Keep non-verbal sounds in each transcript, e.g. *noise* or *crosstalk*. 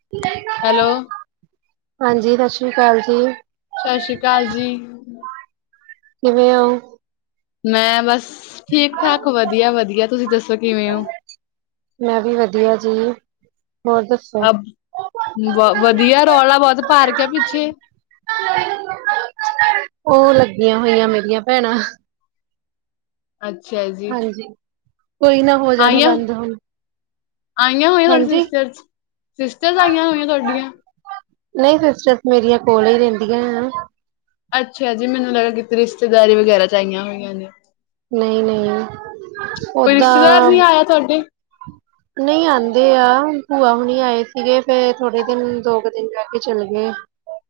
*unintelligible* Hello. ਹਾਂਜੀ ਸਤਿ ਸ੍ਰੀ ਅਕਾਲ ਜੀ। ਸਤਿ ਸ੍ਰੀ ਅਕਾਲ ਜੀ। ਕਿਵੇ ਓ। ਮੈਂ ਬਸ ਠੀਕ ਠਾਕ ਵਧੀਆ- ਵਧੀਆ ਤੁਸੀਂ ਦੱਸੋ ਕਿਵੇਂ ਓ। ਮੈਂ ਵੀ ਵਧੀਆਂ ਜੀ ਹੋਰ ਦੱਸ ਅਬ ਵਧੀਆਂ ਰੌਲਾ ਬਹੁਤ ਪਾ ਰੱਖਿਆਂ ਪਿੱਛੇ ਓ ਲੱਗੀਆਂ ਹੋਈਆਂ ਮੇਰੀਆਂ ਭੈਣਾਂ। ਅੱਛਾ ਜੀ। ਹਾਂਜੀ, ਕੋਈ ਨਾ ਹੋ ਜਾਣਾਂ ਆਈਆਂ, ਬੰਦ ਹੁਣ ਆਈਆਂ ਹੋਈਆਂ ਤੁਹਾਡੇ ਹਾਂਜੀ ਸਿਸਟਰਜ- ਸਿਸਟਰਜ ਆਈਆਂ ਹੋਈਆਂ ਤੁਹਾਡੀਆਂ। ਨਈ ਸਿਸਟਰਸ ਮੇਰੀਆਂ ਕੋਲੇ ਈ ਰਹਿੰਦੀਆਂ ਆ। ਅੱਛਾ ਜੀ, ਮੈਂਨੂੰ ਲੱਗਾਂ ਕਿਤੇ ਰਿਸ਼ਤੇਦਾਰੀ ਵਗ਼ੈਰਾ ਚ ਆਈਆਂ ਹੋਈਆਂ ਨੇ। ਨਈ- ਨਈ ਕੋਈ ਰਿਸ਼ਤੇਦਾਰ ਓਦਾਂ। ਨੀ ਆਇਆ ਤੁਹਾਡੇ? ਨਈ ਆਂਦੇ ਆ, ਭੂਆ ਹੁਣੀ ਆਏ ਸੀਗੇ ਫੇਰ ਥੋੜੇ ਦਿਨ ਦੋ ਕੁ ਦਿਨ ਰਹਿ ਕੇ ਚੱਲਗੇ।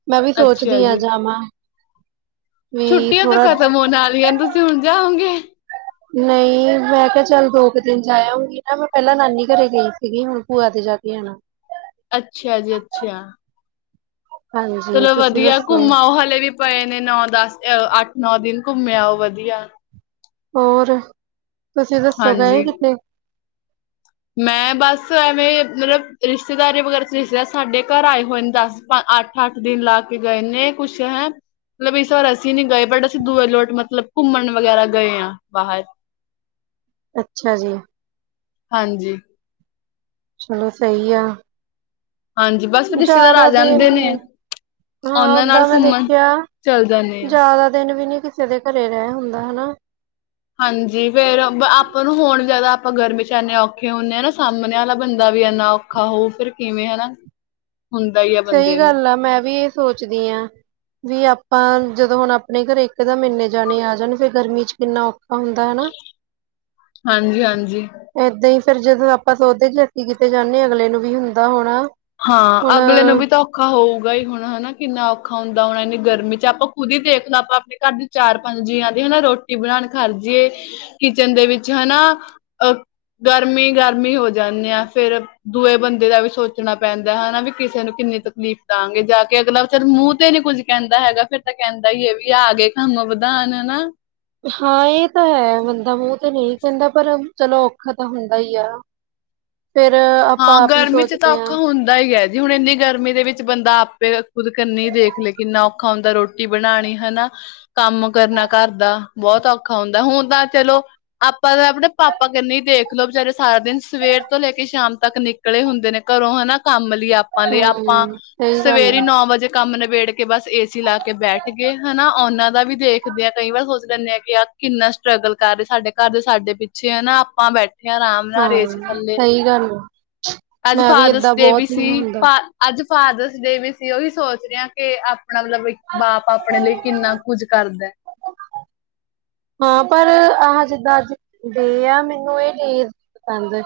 ਮੈਂ ਵੀ ਅੱਛਾ ਸੋਚਦੀ ਆ, ਜੀ। ਜਾਵਾਂ। ਵੀ ਛੁੱਟੀਆਂ ਤਾਂ ਥੋੜਾ ਖ਼ਤਮ ਹੋਣ ਆਲੀਆਂ ਨੇ, ਤੁਸੀਂ ਹੁਣ ਜਾਓਗੇ ਨਈ ਮੈਂ ਕਿਹਾਂ ਚੱਲ ਦੋ ਕੁ ਦਿਨ ਜਾ ਆਉਗੀ ਨਾ, ਮੈਂ ਪਹਿਲਾਂ ਨਾਨੀ ਘਰੇਂ ਗਈਂ ਸੀਗੀ ਹੁਣ ਭੂਆਂ ਤੇ ਜਾਂ ਕੇ ਆਣਾ। ਅੱਛਾ ਜੀ ਅੱਛਾ। ਹਾਂਜੀ ਚਲੋ ਤੁਸੀਂ ਵਧੀਆ ਦੱਸੋ ਘੁੰਮਾ ਆਓ ਹਲੇ ਵੀ ਪਏ ਨੇ, ਨੌ ਦਸ ਅੱਠ ਨੌ ਦਿਨ ਘੁੰਮ ਆਓ ਵਧੀਆਂ। ਹੋਰ ਤੁਸੀਂ ਦੱਸੋ ਗਏ ਹਾਂਜੀ। ਕਿਥੇ। ਮੈਂ ਬਸ ਐਵੇਂ ਮਤਲਬ ਰਿਸ਼ਤੇਦਾਰ ਵਗੈਰਾ ਰਿਸ਼ਤੇਦਾਰ ਸਾਡੇ ਘਰ ਆਏ ਹੋਏ ਨੇ ਦੱਸ ਅੱਠ- ਅੱਠ ਦਿਨ ਲਾ ਕੇ ਗਏ ਨੇ ਕੁੱਛ ਹੈਂ। ਮਤਲਬ ਇਸ ਵਾਰ ਅਸੀਂ ਨੀ ਗਏ, ਬਟ ਅਸੀਂ ਦੂੂਰ ਲੋਟ ਮਤਲਬ ਘੁੰਮਣ ਵਗੈਰਾ ਗਏ ਆ ਬਾਹਰ। ਅੱਛਾ ਜੀ। ਹਾਂਜੀ। ਚਲੋ ਸਈ ਆ। ਹਾਂਜੀ। ਬਸ ਰਿਸ਼ਤੇਦਾਰ ਆ ਜ਼ਿਆਦਾ ਦਿਨ ਜਾਂਦੇ ਨੇ ਨੀਂ। ਹਾਂ ਉਹਨਾਂ ਨਾਲ ਓਦਾਂ ਮੈਂ ਘੁੰਮਣ ਦੇਖਿਆ, ਚੱਲ ਜਾਂਦੇ ਆ। ਜ਼ਿਆਦਾ ਦਿਨ ਵੀ ਨੀ ਕਿਸੇ ਦੇ ਘਰੇਂ ਰਹਿ ਹੁੰਦਾਂ, ਹਨਾ। ਹਾਂਜੀ ਫੇਰ ਆਪਾਂ ਨੂੰ ਹੋਣ ਜ਼ਿਆਦਾ ਆਪਾਂ ਗਰਮੀ ਚ ਐਨੇ ਔਖੇ ਹੁੰਨੇ ਆ ਨਾ, ਸਾਹਮਣੇ ਆਲਾ ਬੰਦਾਂ ਵੀ ਐਨਾ ਔਖ ਖਾਹੋ ਫ਼ਿਰ ਕਿਵੇਂ ਆ ਨਾ। ਹੁੰਦਾ ਹੀ ਸਹੀ ਗੱਲ ਆ, ਮੈਂ ਵੀ ਏ ਸੋਚਦੀ ਆ। ਵੀ ਆਪਾਂ ਜਦੋਂ ਹੁਣ ਆਪਣੇ ਘਰ ਇੱਕ ਦਮ ਏਨੇ ਜਾਣੇ ਆ ਜਾਣ ਫੇਰ ਗਰਮੀਂ ਚ ਕਿੰਨਾ ਔਖ ਆਉਂਦਾ ਨਾ। ਹਾਂਜੀ-ਹਾਂਜੀ। ਏਦਾਂ ਹੀ ਫੇਰ ਜਦੋਂ ਆਪਾਂ ਸੋਦੇ ਚੱਕ ਕਿਤੇ ਜਾਂਨੇ ਆ, ਅਗਲੇ ਨੂੰ ਵੀ ਹੁੰਦਾ ਹੋਣਾ। ਹਾਂ ਹੁਣ ਅਗਲੇ ਨੂੰ ਵੀ ਤਾਂ ਔਖਾ ਹੋਊਗਾ ਹੀ ਹੁਣ ਹਨਾ। ਕਿੰਨਾ ਔਖਾ ਹੁੰਦਾ ਹੋਣਾ ਏਨੀ ਗਰਮੀ ਚ ਆਪਾਂ ਖੁਦ ਹੀ ਦੇਖ ਲੋ, ਆਪਾਂ ਆਪਣੇ ਘਰ ਦੇ ਚਾਰ ਪੰਜ ਜੀਆਂ ਦੀ ਹਨਾ ਰੋਟ ਬਣਾਣ ਖਰਜੀਏ ਕਿਚਨ ਦੇ ਵਿੱਚ ਹਨਾ, ਅਹ। ਗਰਮੀ-ਗਰਮੀ ਹੋ ਜਾਂਨੇ ਆ, ਫੇਰ ਦੂਏ ਬੰਦੇ ਦਾ ਵੀ ਸੋ ਚਣਾ ਪੈਂਦਾਂ, ਹਨਾ ਵੀ ਕਿਸੇ ਨੂੰ ਕਿੰਨੀ ਤਕਲੀਫ਼ ਦਾਂਗੇ ਜਾ ਕੇ ਅਗਲਾ ਵਿਚਾਰਾਂ ਮੂੰਹ ਤੇ ਨੀ ਕੁੱਝ ਕਹਿੰਦਾ ਹੈਗਾ ਫੇਰ ਤਾਂ ਕਹਿੰਦਾ ਈ ਆ ਵੀ ਆਗੇ ਕੰਮ ਵਧਾਣ ਹਨਾ। ਹਾਂ ਏ ਤਾਂ ਹੈ ਬੰਦਾ ਮੂੰਹ ਤੇ ਨੀਂ ਕਹਿੰਦਾ, ਪਰ ਚਲੋ ਔਖਾ ਤਾਂ ਹੁੰਦਾ ਈ ਆ। ਫਿਰ ਆਪਾਂ ਆਪ ਈ ਸੋਚਦੇ ਆ। ਸਈ ਏ ਜੀ ਹੁਣ ਇੰਨੀ ਗਰਮੀ ਦੇ ਵਿੱਚ ਬੰਦਾ ਆਪੇ ਖੁਦ ਕਰਨੀ ਦੇਖ ਲਏ ਕਿੰਨਾ ਔਖਾ ਹੁੰਦਾ ਰੋਟੀ। ਰੋਟੀ ਬਣਾਣੀ ਹਨਾ ਕੰਮ ਕਰਨਾ ਘਰ ਦਾ ਬੋਤ ਔਖਾ ਹੁੰਦਾ। ਹੁਨ ਤਾਂ ਚਲੋ ਆਪਾਂ ਤਾਂ ਅਪਣੇ ਪਾਪਾ ਕਨੀ ਦੇਖਲੋ ਵਚਾਰੇ ਸਾਰਾ ਦਿਨ ਸਵੇਰ ਤੋਂ ਲੈ ਕੇ ਸ਼ਾਮ ਤੱਕ ਨਿਕਲੇ ਹੁੰਦੇ ਨੇ ਘਰੋਂ ਹਨਾ ਕੰਮ ਲਈ ਆਪਾਂ ਲਈ ਆਪਾਂ ਹਮ ਸਹੀ ਗੱਲ ਸਵੇਰੇ ਹੈ ਨੌ ਵਜੇ ਕੰਮ ਨਿਬੇੜ ਕੇ ਬਸ ਏਸੀ ਲਾ ਕੇ ਬੈਠ ਗਏ ਹਨਾ ਓਨਾਂ ਦਾ ਵੀ ਦੇਖਦੇ ਆਂ ਕਈ ਵਾਰ ਸੋਚ ਲੈਂਦੇ ਆ ਕਿ ਆ ਕਿੰਨਾ ਸਟਰਗਲ ਕਰ ਰਏ ਸਾਡੇ ਘਰ ਦੇ ਸਾਡੇ ਪਿੱਛੇ ਹੈ ਨਾ। ਆਪਾਂ ਬੈਠੇ ਆਂ ਰਾਮ ਨਾਲ ਏ ਸੀ ਥੱਲੇ। ਕੀ ਗੱਲ ਏ। ਅੱਜ ਫਾਦਰਸ ਡੇ ਵੀ ਸੀ ਹੁੰਦਾ ਫਾ‌ ਅੱਜ ਫਾਦਰਸ ਡੇ ਵੀ ਸੀ। ਓਈ ਸੋਚ ਰੇ ਆਂ ਕੇ ਆਪਣਾ ਮਤਲਬ ਬਾਪ ਆਪਣੇ ਲਈ ਕਿੰਨਾ ਕੁੱਝ ਕਰਦਾ ਐ। ਹਾਂ ਪਰ ਆਹ ਜਿੱਦਾਂ ਅੱਜ ਡੇ ਆ ਮੈਨੂੰ ਏ ਚੀਜ ਪਸੰਦ।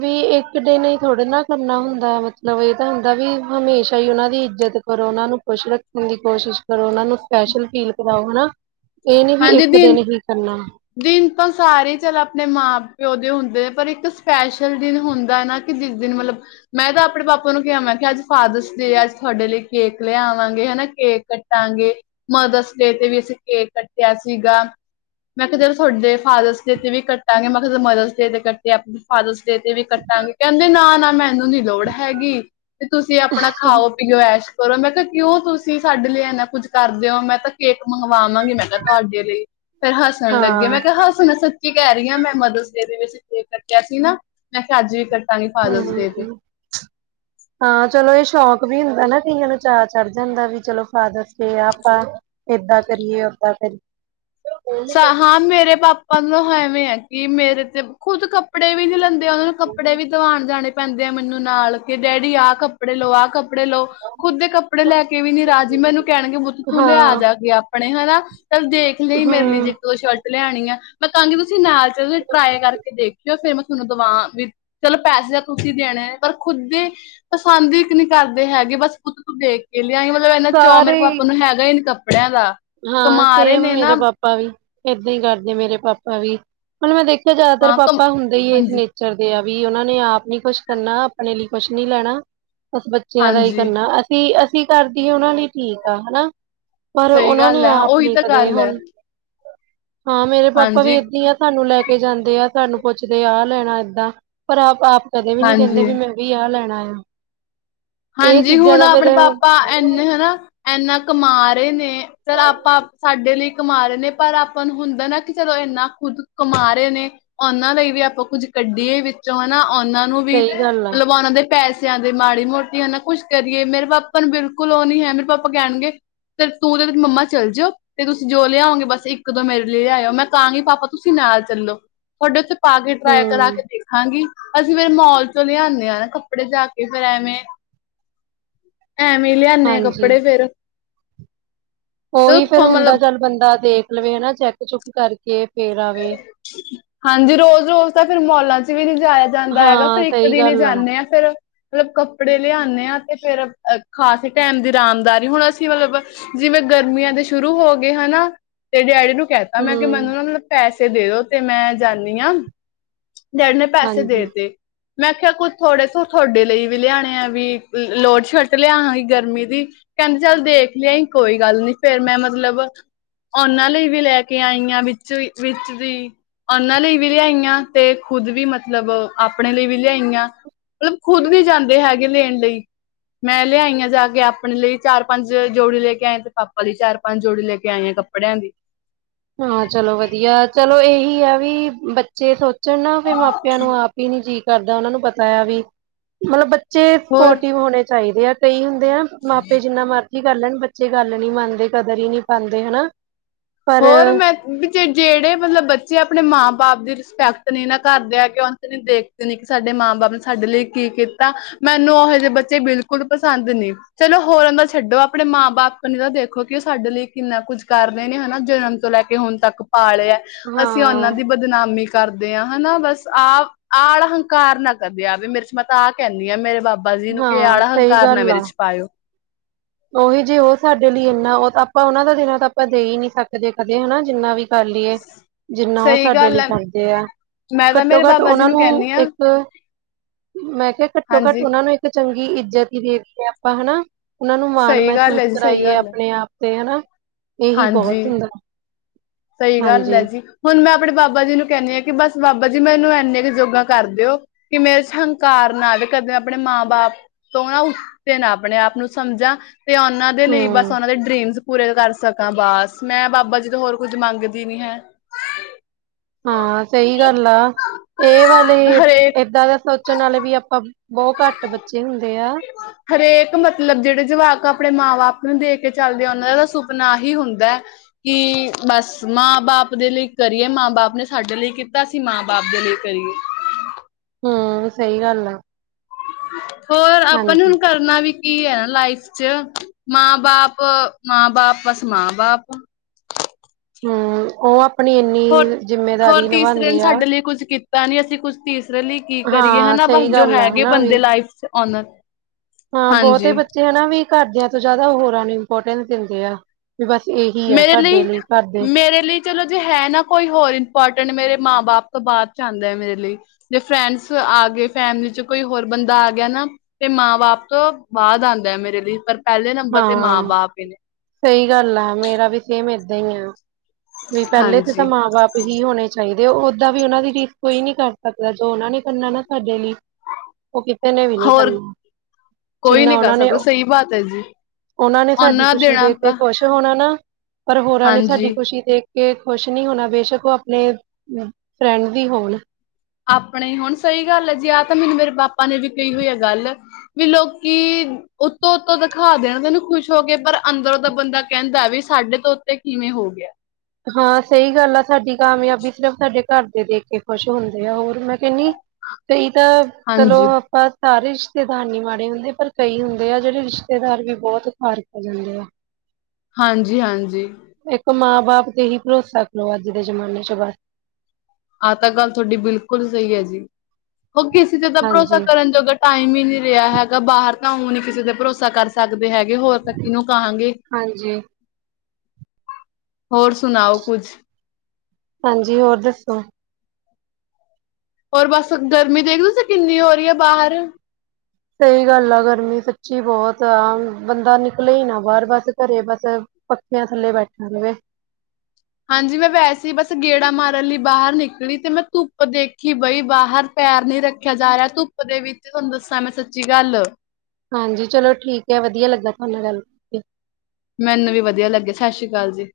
ਵੀ ਏਕ ਦਿਨ ਈ ਥੋੜੇ ਨਾ ਕਰਨਾ ਹੁੰਦਾ ਮਤਲਬ ਏ ਤਾਂ ਹੁੰਦਾ ਵੀ ਹਮੇਸ਼ਾ ਈ ਓਨਾ ਦੀ ਇੱਜਤ ਕਰੋ ਓਨਾਂ ਨੂੰ ਖੁਸ਼ ਰੱਖਣ ਦੀ ਕੋਸ਼ਿਸ਼ ਕਰੋ। ਔਨਾਂ ਨੂੰ ਸਪੈਸ਼ਲ ਫੀਲ ਕਰਾਓ ਹਨਾ। ਏ ਨੀ ਵੀ ਇਕ ਦਿਨ ਹੀ ਕਰਨਾ। ਦਿਨ ਤਾਂ ਸਾਰੇ ਈ ਚਲ ਅਪਣੇ ਮਾਂ ਪਿਓ ਦੇ ਹੁੰਦੇ ਨੇ ਪਰ ਇੱਕ ਸਪੈਸ਼ਲ ਦਿਨ ਹੁੰਦਾ ਐ ਨਾ। ਕਿ ਜਿਸ ਦਿਨ ਮਲਬ ਮੈਂ ਤਾਂ ਅਪਣੇ ਪਾਪਾ ਨੂੰ ਕੇਆ ਮੈਂ ਕੇਆ ਕਿ ਅੱਜ ਫਾਦਰਸ ਡੇ ਐ। ਅੱਜ ਥੋਡੇ ਲਈ ਕੇਕ ਲਿਆਵਾਂਗੇ ਹਨਾ ਕੇਕ ਕੱ ਕਟਾਂਗੇ। ਮਦਰਸ ਡੇ ਤੇ ਵੀ ਅਸੀ ਕੇਕ ਕੱ ਕਟੇਆ ਸੀਗਾ। ਮੈਂ ਕੇਆ ਤੁਹਾਡੇ ਫਾਦਰਸ ਡੇ ਤੇ ਵੀ ਕੱਟਾਂਗੇ ਮੈਂ ਕੈ ਮਦਰਸ ਡੇ ਤੇ ਕੱਟ ਤੇ ਅਪਣੇ ਫਾਦਰਸ ਡੇ ਤੇ ਵੀ ਕੱਟਾਂਗੇ। ਕੈਂਦੇ ਨਾ ਨਾ ਮੈਨੂੰ ਨੀ ਲੋੜ ਹੈਗੀ। ਤੇ ਤੁਸੀ ਅਪਣਾ ਖਾਓ। ਐਸ਼ ਕਰੋ। ਮੈਂ ਕੇਆ ਕਿਓਂ ਤੁਸੀ ਸਾਡੇ ਲਈ ਐਨਾ ਕੁੱਝ ਕਰਦੇ ਔ ਮੈਂ ਤਾਂ ਕੇਕ ਮੰਗਵਾਵਾਂਗੀ। ਸਾਡੇ ਲਈ। ਫੇਰ ਹੱਸਣ ਲੱਗੇ। ਹਾਂ ਮੈਂ ਕੇਆ ਹੱਸਣ ਕੀ ਕੈ ਰੀ ਆਂ ਮੈਂ। ਮਦਰਸ ਡੇ ਤੇ ਵੀ ਅਸੀ ਕੇਕ ਕੱਟੇਆ ਸੀ ਨਾ। ਮੈਂ ਕੇਆ ਅੱਜ ਵੀ ਕ ਹਾਂ ਜੀ। ਹਾਂ, ਚਲੋ ਏ ਸ਼ੌਕ ਵੀ ਹੁੰਦਾ ਨਾ ਕਈਆਂ ਨੂੰ ਚਾਅ ਚੜ ਜਾਂਦਾ ਵੀ ਚਲੋ ਫਾਦਰਸ ਕੇ ਆਪਾਂ ਏਦਾਂ ਕਰੀਏ ਓਦਾਂ ਕਰੀਏ। ਸਾ ਹਾਂ ਮੇਰੇ ਪਾਪਾ ਨੂੰ ਹੈਵੇਂ ਐ ਕਿ ਮੇਰੇ ਤੇ ਖੁੱਦ ਕੱਪੜੇ ਵੀ ਨੀ ਲੈਂਦੇ ਔਨਾਂ ਨੂੰ ਕੱਪੜੇ ਵੀ ਦਵਾਣ ਜਾਣੇ ਪੈਂਦੇ ਆ ਮੈਨੂੰ ਨਾਲ ਕਿ ਡੈਡੀ ਆ ਕੱਪੜੇ ਲਓ ਆ ਕੱਪੜੇ ਲਓ। ਖੁਦ ਦੇ ਕੱਪੜੇ ਲੈ ਕੇ ਵੀ ਨੀ ਰਾਜੀ। ਮੈਨੂੰ ਕੈਣਗੇ ਪੁਤ ਤੂੰ ਲੇਆ ਹਾਂ ਜਾਕੇ ਅਪਣੇ ਹੈਨਾ। ਚਲ ਦੇਖ ਲਈ ਮੇਰੇ ਲਈ ਜੇ ਹਮ ਸ਼ਰਟ ਲਿਆਣੀ ਐ। ਮੈਂ ਕਾਂਗੀ ਤੁਸੀ ਨਾਲ ਚਲੋ ਟਰਾਈ ਕਰਕੇ ਦੇਖਿਓ ਫੇਰ ਮੈਂ ਤੁਆਨੂੰ ਦਵਾਂ ਵੀ ਚਲੋ ਪੈਸੇ ਤਾਂ ਤੁਸੀ ਦੇਣੇ ਪਰ ਖੁਦ ਦੇ ਪਸੰਦ ਇਕ ਨੀ ਕਰਦੇ ਹੈਗੇ। ਬਸ ਪੁਤ ਤੂ ਦੇਖ। ਕੇ ਲੇਆਈਂ ਮਤਲਬ ਏਨਾ ਚੌ ਮੇਰੇ ਸਾਰੇ ਹੀ ਪਾਪਾ ਨੂੰ ਹੈਗਾ ਈ ਨੀ ਕੱਪੜੇਆਂ ਦਾ। ਹਾਂ ਕਮਾ ਰੇ ਸੇਮ ਨੇ ਨਾ ਮੇਰੇ ਪਾਪਾ ਵੀ। ਏਦਾਂ ਈ ਕਰਦੇ ਮੇਰੇ ਪਾਪਾ ਵੀ। ਹੁਨ ਮੈਂ ਦੇਖੇਆ ਜਾਦਾਤਰ ਹਾਂ ਕਮ ਪਾਪਾ ਹੁੰਦੇ ਈ ਏਸ ਹਾਂਜੀ, ਨੇ ਚਰਦੇ ਆ। ਵੀ ਔਨਾਂ ਨੇ ਆਪ ਨੀ ਕੁਛ ਕਰਨਾ ਅਪਣੇ ਲਈ ਕੁਛ ਨੀ ਲੈਣਾ। ਬਸ ਬੱਚੇਆਂ ਦਾ ਈ ਹਾਂਜੀ ਕਰਨਾ। ਅਸੀ ਅਸੀ ਕਰਦੀਏ ਔਨਾ ਲਈ ਠੀਕ ਆ ਹਨਾ। ਸਹੀ ਔਨਾਂ ਨੇ ਗੱਲ ਐ ਆਪ ਉਹੀ ਨੀ ਤਾਂ ਕਦੇ ਗੱਲ ਐ, ਹੁਨ ਹਾਂ ਮੇਰੇ ਪਾਪਾ ਵੀ ਹਾਂਜੀ, ਏਦਾਂ ਈ ਆ। ਸਾਨੂੰ ਲੈ ਕੇ ਜਾਂਦੇ ਆ ਸਾਨੂੰ ਪੁੱਛਦੇ ਆ ਲੈਣਾ ਐਦਾਂ। ਪਰ ਆਪ ਆਪ ਕਦੇ ਵੀ ਨੀ ਕੇਂਦੇ ਹਾਂਜੀ। ਵੀ ਮੈਂ ਵੀ ਆ ਲੈਣਾ ਆ। ਇਹ ਹਾਂਜੀ ਚੀਜ਼ਾਂ ਹੁਣ ਦਾ ਫੇਰ ਅਪਣੇ ਪਾਪਾ ਐਨੇ ਹਨਾ ਐਨਾ ਕਮਾ ਰੇ ਨੇ ਫੇਰ ਆਪਾਂ ਸਾਡੇ ਲਈ ਕਮਾ ਰੇ ਨੇ ਪਰ ਆਪਾਂ ਨੂੰ ਹੁੰਦਾ ਨਾ ਕਿ ਚਲੋ ਏਨਾ ਖੁਦ ਕਮਾ ਰੇ ਨੇ। ਔਨਾਂ ਲਈ ਵੀ ਆਪਾਂ ਕੁੱਝ ਕੱਢੀਏ ਵਿੱਚੋਂ ਹੈਨਾ ਔਨਾਂ ਨੂੰ ਵੀ ਸਹੀ ਗੱਲ ਆ ਮਲਬ ਓਨਾਂ ਦੇ ਪੈਸੇਆਂ ਦੇ ਮਾੜੀ ਮੋ ਕਿ ਏਨਾ ਕੁਛ ਕਰੀਏ ਮੇਰੇ ਪਾਪਾ ਨੂੰ ਬਿਲਕੁੱਲ ਓ ਨੀ ਹੈ ਮੇਰੇ ਪਾਪਾ ਕੈਣਗੇ ਫੇਰ ਤੂੰ 'ਤੇ ਮੰਮਾ ਚੱਲ ਜੋ 'ਤੇ ਤੁਸੀ ਜੋ ਲਿਆਓਗੇ ਬਸ ਇੱਕ-ਦੋ ਮੇਰੇ ਲਈ ਲਿਆਓ ਮੈਂ ਕਾਂਗੀ ਪਾਪਾ ਤੁਸੀ ਨਾਲ ਚੱਲੋ, ਤੁਹਾਡੇ ਉਥੇ ਪਾ ਕੇ ਟਰਾਏ ਕਰਾ ਹਮ ਕੇ ਦੇਖਾਂਗੀ ਅਸੀ ਫੇਰ ਮੋਲ ਚੋਂ ਲੈ ਆਨੇ ਆ ਨਾ ਕੱਪੜੇ ਜਾ ਕੇ ਫੇਰ ਐਵੇਂ ਐਵੇਂ ਲਿਆਨੇ ਆ ਹਾਂਜੀ ਕੱਪੜੇ ਫੇਰ। ਉਹੀ ਫੇਰ ਉੱਥੋਂ ਹੁੰਦਾ ਮਤਲਬ ਚੱਲ ਬੰਦਾ ਦੇਖ ਲਵੇ ਹਨਾ ਚੈਕ ਚੁੱਕ ਕਰਕੇ ਫੇਰ ਆਵੇ। ਹਾਂਜੀ ਰੋਜ਼-ਰੋਜ਼ ਤਾਂ ਫਿਰ ਮੋਲਾਂ 'ਚ ਵੀ ਨੀ ਜਾਇਆ ਜਾਂਦਾ ਹੈਗਾ ਫੇਰ ਹਾਂ ਇੱਕ ਸਹੀ ਦਿਨ ਈ ਗੱਲ ਜਾਂਨੇ ਆ। ਫੇਰ ਮਤਲਬ ਕੱਪੜੇ ਲਿਆਂਨੇ ਆ 'ਤੇ ਫੇਰ ਅ ਖਾਸ ਟੈਮ ਦੀ ਰਾਮਦਾਰੀ ਹੁਣ ਅਸੀ ਮਤਲਬ ਜਿਵੇਂ ਗਰਮੀਆਂ ਦੇ ਸ਼ੁਰੂ ਹੋਗੇ ਹਨਾ 'ਤੇ ਡੈਡੀ ਨੂੰ ਕੈਤਾ ਮੈਂ ਕਿ ਹਮ ਮੈਨੂੰ ਨਾ ਮਤਲਬ ਪੈਸੇ ਦੇ ਦੋ 'ਤੇ ਮੈਂ ਜਾਂਨੀ ਆ। ਡੈਡੀ ਨੇ ਪੈਸੇ ਹਾਂਜੀ ਦੇਤੇ। ਮੈਂ ਖੇਆ ਕੁ ਥੋੜੇ ਸ ਤੁਹਾਡੇ ਲਈ ਵੀ ਲਿਆਣੇ ਆ ਵੀ ਲੋਟ ਸ਼ਰਟ ਲਿਆਹਾਗੀ ਗਰਮੀ ਦੀ ਕੈਂਦੇ ਚੱਲ ਦੇਖ ਲਿਆ ਈ ਕੋਈ ਗੱਲ ਨੀ ਫੇਰ ਮੈਂ ਮਤਲਬ ਉਨਾਂ ਲਈ ਵੀ ਲੈ ਕੇ ਆਈ ਆ ਵਿੱਚ ਵੀ ਵਿੱਚ ਦੀ ਉਨਾਂ ਲਈ ਵੀ ਲਿਆਈ ਆ 'ਤੇ ਖੁਦ ਵੀ ਮਤਲਬ ਆਪਣੇ ਲਈ ਵੀ ਲਿਆਈ ਆ। ਮਤਲਬ ਖੁਦ ਵੀ ਜਾਂਦੇ ਹੈਗੇ ਲੈਣ ਲਈ। ਮੈਂ ਲਿਆਈ ਆ ਜਾ ਕੇ ਆਪਣੇ ਲਈ ਚਾਰ-ਪੰਜ ਜੋੜੀ ਲੈ ਕੇ ਆਏ 'ਤੇ ਪਾਪਾ ਲਈ ਚਾਰ ਪੰਜ ਜੋੜੀ ਲੈ ਕੇ ਆਈ ਆ ਕੱਪੜਿਆਂ ਦੀ। ਹਾਂ ਚਲੋ ਵਧੀਆ ਚਲੋ ਏਹੀ ਆ ਵੀ ਬੱਚੇ ਸੋਚਣ ਨਾ ਵੀ ਮਾਪਿਆਂ ਨੂੰ ਆ ਪੀ ਨੀ ਜੀਅ ਕਰਦਾ ਉਨਾਂ ਨੂੰ ਪਤਾ ਐ ਵੀ ਮਤਲਬ ਬੱਚੇ ਹੋਰ ਸਪੋਰਟਿਵ ਹੋਣੇ ਚਾਈਦੇ ਆ ਕਈ ਹੁੰਦੇ ਆ ਨਾ ਮਾਪੇ ਜਿੰਨਾ ਮਰ ਜੀ ਕਰ ਲੈਣ ਬੱਚੇ ਗੱਲ ਨੀ ਮੰਨਦੇ, ਕਦਰ ਈ ਨੀ ਪਾਂਦੇ ਹਨਾ। ਪਰ ਹੋਰ ਮੈਂ ਵੀ ਜ ਜੇੜੇ ਮਤਲਬ ਬੱਚੇ ਆਪਣੇ ਮਾਂ ਬਾਪ ਦੀ ਰਿਸਪੈਕਟ ਨੀ ਨਾ ਕਰਦੇ ਐਗੇ ਉਨਸ ਕਣੀ ਦੇ ਨੀ ਸਾਡੇ ਮਾਂ ਬਾਪ ਨੇ ਸਾਡੇ ਲਈ ਕੀ ਕੀਤਾ ਮੈਨੂੰ ਉਹੋ ਜੇ ਬੱਚੇ ਬਿਲਕੁੱਲ ਪਸੰਦ ਨੀ। ਚਲੋ ਹੋਰਾਂ ਦਾ ਛੱਡੋ ਆਪਣੇ ਮਾਂ ਬਾਪ ਕਣੀ ਤਾਂ ਦੇਖੋ ਕਿ ਓ ਸਾਡੇ ਲਈ ਕਿੰਨਾ ਕੁੱਝ ਕਰ ਰੇ ਨੇ ਹਨਾ। ਜਨਮ ਤੋਂ ਲੈ ਕੇ ਹੁਣ ਤੱਕ ਪਾਲੇ ਐ ਅਸੀਂ ਉਨਾਂ ਹਾਂ ਦੀ ਬ ਬਦਨਾਮੀ ਕਰਦੇ ਆ ਹਨਾ ਬਸ ਐ ਆ ਆਲਾ ਹੰਕਾਰ ਨਾ ਕਰਦੇ ਆਵੇ ਮੇਰੇ 'ਚ ਮੈਂ ਤਾਂ ਆ ਕੈਂਨੀ ਆ ਮੇਰੇ ਬਾ ਬਾ ਜੀ ਨੂੰ ਕੇ ਹਾਂ ਆਲਾ ਸਹੀ ਹੰਕਾਰ ਨਾ ਗੱਲ ਆ ਮੇਰੇ 'ਚ ਪਾਏ ਓ। ਉਹੀ ਜੇ ਉਹ ਸਾਡੇ ਲਈ ਇੰਨਾ ਓ ਤਾਂ ਆਪਾਂ ਉਹਨਾਂ ਦਾ ਜਿੰਨਾ ਤਾਂ ਆਪਾਂ ਦੇ ਈ ਨੀ ਸਕਦੇ ਕਦੇ ਹਨਾ ਜਿੰਨਾ ਵੀ ਕਰ ਲੀਏ ਜਿੰਨਾ ਓ ਸਹੀ ਸਾਡੇ ਗੱਲ ਲਈ ਹੈ ਕਰਦੇ ਆ। ਮੈਂ ਤਾਂ ਘੱਟੋ ਮੇਰੇ ਘੱਟ ਬਾਬਾ ਜੀ ਉਨਾਂ ਨੂੰ ਕਹਿੰਦੀ ਹਾਂ ਇੱਕ ਮੈਂ ਕੇਹਾ ਘੱਟੋ ਘੱਟ ਹਾਂਜੀ ਉਨਾਂ ਨੂੰ ਇੱਕ ਚੰਗੀ ਇੱਜਤ ਈ ਦੇ ਦੀਏ ਆਪਾਂ ਹਨਾ। ਉਨਾਂ ਨੂੰ ਮਾਣ ਸਹੀ ਗੱਲ ਮਹਿਸੂਸ ਹੈ ਜੀ ਸਹੀ ਕਰਾਈਏ ਗੱਲ ਹੈ ਆਪਣੇ ਆਪ 'ਤੇ ਹਨਾ ਏਹੀ ਬਹੁਤ ਹੁੰਦਾ। ਸਈ ਗੱਲ ਐ ਹਾਂਜੀ ਜੀ। ਹੁਣ ਮੈਂ ਆਪਣੇ ਬਾਬਾ ਜੀ ਨੂੰ ਕੈਂਨੀ ਆ ਕਿ ਬਸ ਬਾਬਾ ਜੀ ਮੈਨੂੰ ਐਨੇ ਕ ਜੋਗਾਂ ਕਰ ਦੇ ਓ ਕਿ ਮੈਂ ਇਸ ਹੰਕਾਰ ਨਾਲ ਕਦੇ ਮੈਂ ਆਪਣੇ ਮਾਂ ਬਾਪ ਤੋਂ ਨਾ ਉੱਤੇ ਨਾ ਆਪਣੇ ਆਪ ਨੂੰ ਸਮਝਾ 'ਤੇ ਉਨਾਂ ਦੇ ਲਈ ਹਮ ਬਸ ਉਨਾਂ ਦੇ ਡਰੀਮਸ ਪੂਰੇ ਕਰ ਸਕਾਂ ਬਸ ਮੈਂ ਬਾਬਾ ਜੀ ਤੋਂ ਹੋਰ ਕੁੱਝ ਮੰਗਦੀ ਨੀ ਹੈ। ਹਾਂ ਸਈ ਗੱਲ ਆ ਏ ਵਾਲੇ ਹਰੇਕ ਏਦਾਂ ਦਾ ਸੋ ਚਣ ਆਲੇ ਵੀ ਆਪਾਂ ਬੋ ਘੱਟ ਬੱਚੇ ਹੁੰਦੇ ਆ। ਹਰੇਕ ਮਤਲਬ ਜੇੜੇ ਜਵਾਕ ਆਪਣੇ ਮਾਂ ਬਾਪ ਨੂੰ ਦੇ ਕੇ ਚੱਲਦੇ ਆ ਉਨਾਂ ਦਾ ਸੁਪਨਾ ਆਹੀ ਹੁੰਦਾ ਐ ਕਿ ਬਸ ਮਾਂ-ਬਾਪ ਦੇ ਲਈ ਕਰੀਏ ਮਾਂ-ਬਾਪ ਨੇ ਸਾਡੇ ਲਈ ਕੀਤਾ ਅਸੀਂ ਮਾਂ-ਬਾਪ ਦੇ ਲਈ ਕਰੀਏ ਹੂੰ, ਸਈ ਗੱਲ ਆ। ਹੋਰ ਆਪਾਂ ਨੂੰ ਹਾਂਜੀ ਹੁਣ ਕਰਨਾ ਵੀ ਕੀ ਆ ਲਾਈਫ 'ਚ ਮਾਂ-ਬਾਪ ਮਾਂ-ਬਾਪ ਬਸ ਮਾਂ-ਬਾਪ ਹੂੰ ਓ ਹੋਰ ਹੋਰ ਤੀਸਰੇ ਨੇ ਆ ਸਾਡੇ ਲਈ ਕੁੱਝ ਕੀਤਾ ਨੀ ਅਸੀਂ ਕੁੱਝ ਤੀਸਰੇ ਲਈ ਕੀ ਕਰੀਏ ਹਾਂ ਹਨਾ ਬਸ ਸਹੀ ਜੋ ਗੱਲ ਆ ਹੈਗੇ ਹਨਾ ਵੀ ਬੰਦੇ ਲਾਈਫ 'ਚ ਓਨਰ ਹਾਂ ਬਹੁਤੇ ਬੱਚੇ ਹਨਾ ਵੀ ਘਰਦਿਆਂ ਤੋਂ ਜ਼ਿਆਦਾ ਹੋਰਾਂ ਨੂੰ ਇੰਪੋਰਟੈਂਸ ਦਿੰਦੇ ਆ ਵੀ ਬਸ ਇਹੀ ਆ ਸਾਡੇ ਲਈ ਘਰ ਦੇ ਮੇਰੇ ਲਈ ਚਲੋ ਜੇ ਹੈ ਨਾ ਕੋਈ ਹੋਰ ਇੰਪੋਰਟੈਂਟ ਮੇਰੇ ਮਾਂ-ਬਾਪ ਤੋਂ ਬਾਦ 'ਚ ਆਂਦਾ ਆ ਮੇਰੇ ਲਈ ਜੇ ਫਰੈਂਡਸ ਆ ਗਏ ਫੈਮਲੀ 'ਚ ਕੋਈ ਹੋਰ ਬੰਦਾ ਆ ਗਿਆ ਨਾ ਤੇ ਮਾਂ-ਬਾਪ ਤੋਂ ਬਾਦ ਆਂਦਾ ਆ ਮੇਰੇ ਲਈ ਪਰ ਪਹਿਲੇ ਨੰਬਰ ਤੇ ਮਾਂ-ਬਾਪ ਹੀ ਨੇ ਸਈ ਗੱਲ ਆ ਮੇਰਾ ਵੀ ਸੇਮ ਏਦਾਂ ਹੀ ਆ ਵੀ ਪਹਿਲੇ ਤੇ ਤਾਂ ਹਾਂਜੀ ਮਾਂ-ਬਾਪ ਹੀ ਹੋਣੇ ਚਾਈਦੇ ਓਦਾਂ ਵੀ ਉਨਾਂ ਦੀ ਰੀਸ ਕੋਈ ਨੀ ਕਰ ਸਕਦਾ ਜੋ ਉਨਾਂ ਨੇ ਕਰਨਾ ਨਾ ਸਾਡੇ ਲਈ ਓ ਕਿਸੇ ਨੇ ਵੀ ਨੀ ਹੋਰ ਕਰਨਾ ਜਿੰਨਾ ਉਨਾ ਨੇ ਸਈ ਬਾਤ ਆ ਜੀ। ਉਨਾਂ ਨੇ ਸਾਡੀ ਉਹਨਾਂ ਖੁਸ਼ੀ ਦੇਣਾ ਦੇ ਕੇ ਤਾਂ ਖੁਸ਼ ਹੋਣਾ ਨਾ ਪਰ ਹੋਰਾਂ ਨੇ ਸਾਡੀ ਹਾਂਜੀ ਖੁਸ਼ੀ ਦੇਖ ਕੇ ਖੁਸ਼ ਨੀ ਹੋਣਾ ਬੇਸ਼ੱਕ ਓ ਅਪਨੇ ਫਰੈਂਡ ਹੀ ਹੋਣ ਆਪਣੇ ਹੋਣ ਸਈ ਗੱਲ ਆ ਜੀ ਆਹ ਤਾਂ ਮੈਨੂੰ ਮੇਰੇ ਪਾਪਾ ਨੇ ਵੀ ਕਹੀ ਹੋਈ ਆ ਗੱਲ ਵੀ ਲੋਕੀ ਉੱਤੋਂ ਉੱਤੋਂ ਦਿਖਾ ਦੇਣ ਤੈਨੂੰ ਖੁਸ਼ ਹੋ ਕੇ ਪਰ ਅੰਦਰੋਂ ਦਾ ਬੰਦਾ ਕਹਿੰਦਾ ਵੀ ਸਾਡੇ ਤੋਂ ਉੱਤੇ ਕਿਵੇਂ ਹੋ ਗਿਆ ਹਾਂ ਸਈ ਗੱਲ ਆ ਸਾਡੀ ਕਾਮਯਾਬੀ ਸਿਰਫ਼ ਸਾਡੇ ਘਰ ਦੇ ਦੇਖ ਕੇ ਖੁਸ਼ ਹੁੰਦੇ ਆ ਹੋਰ ਮੈਂ ਕਹਿਨੀ ਕਈ ਤਾਂ ਚਲੋ ਹਾਂਜੀ ਆਪਾਂ ਸਾਰੇ ਰਿਸ਼ਤੇਦਾਰ ਨੀ ਮਾੜੇ ਹੁੰਦੇ ਪਰ ਕਈ ਹੁੰਦੇ ਆ ਜੇੜੇ ਰਿਸ਼ਤੇਦਾਰ ਵੀ ਬਹੁਤ ਫਾਰਕ ਜਾਂਦੇ ਆ ਹਾਂਜੀ ਹਾਂਜੀ। ਇੱਕ ਮਾਂ-ਬਾਪ ਤੇ ਹੀ ਭਰੋਸਾ ਕਰੋ ਅੱਜ ਦੇ ਜਮਾਨੇ 'ਚ ਬਸ ਆਹ ਤਾਂ ਗੱਲ ਥੋਡੀ ਬਿਲਕੁਲ ਸਈ ਆ ਜੀ ਓ ਕਿਸੇ ਤੇ ਤਾਂ ਭਰੋਸਾ ਹਾਂਜੀ ਕਰਨ ਜੋਗਾ ਟਾਈਮ ਹੀ ਨੀ ਰਿਹਾ ਹੈਗਾ ਬਾਹਰ ਤਾਂ ਉ ਨੀ ਕਿਸੇ ਤੇ ਭਰੋਸਾ ਕਰ ਸਕਦੇ ਹੈਗੇ ਹੋਰ ਤਾਂ ਕਿਨੂੰ ਕਹਾਂਗੇ ਹਾਂਜੀ ਹੋਰ ਸੁਣਾਓ ਕੁਝ ਹਾਂਜੀ ਹੋਰ ਦੱਸੋ? ਹੋਰ ਬਸ ਗਰਮੀ ਦੇਖਦੇ ਓ ਤੁਸੀਂ ਕਿੰਨੀ ਹੋ ਰਈ ਆ ਬਾਹਰ ਸਈ ਗੱਲ ਆ ਗਰਮੀ ਸੱਚੀ ਬੋਤ ਆ ਬੰਦਾ ਨਿਕਲੇ ਹੀ ਨਾ ਬਾਰ ਬਸ ਘਰੇ ਬਸ ਪੱਖੇਆਂ ਥੱਲੇ ਬੈਠਾ ਰਵੇ ਹਾਂਜੀ ਮੈਂ ਵੈਸੇ ਬਸ ਗੇੜਾ ਮਾਰਨ ਲਈ ਬਾਹਰ ਨਿਕਲੀ ਤੇ ਮੈਂ ਧੁੱਪ ਦੇਖੀ ਬਈ ਬਾਹਰ ਪੈਰ ਨੀ ਰੱਖਿਆ ਜਾ ਰਿਹਾ ਧੁੱਪ ਦੇ ਵਿੱਚ ਤੁਹਾਨੂੰ ਦੱਸਾਂ ਮੈਂ ਸੱਚੀ ਗੱਲ ਹਾਂਜੀ ਚਲੋ ਠੀਕ ਆ ਵਧੀਆ ਲੱਗਾ ਤੁਹਾਨੇ ਗੱਲ ਕਰਕੇ ਮੈਨੂੰ ਵੀ ਵਧੀਆ ਲੱਗਿਆ ਸਤਿ ਸ਼੍ਰੀ ਅਕਾਲ ਜੀ।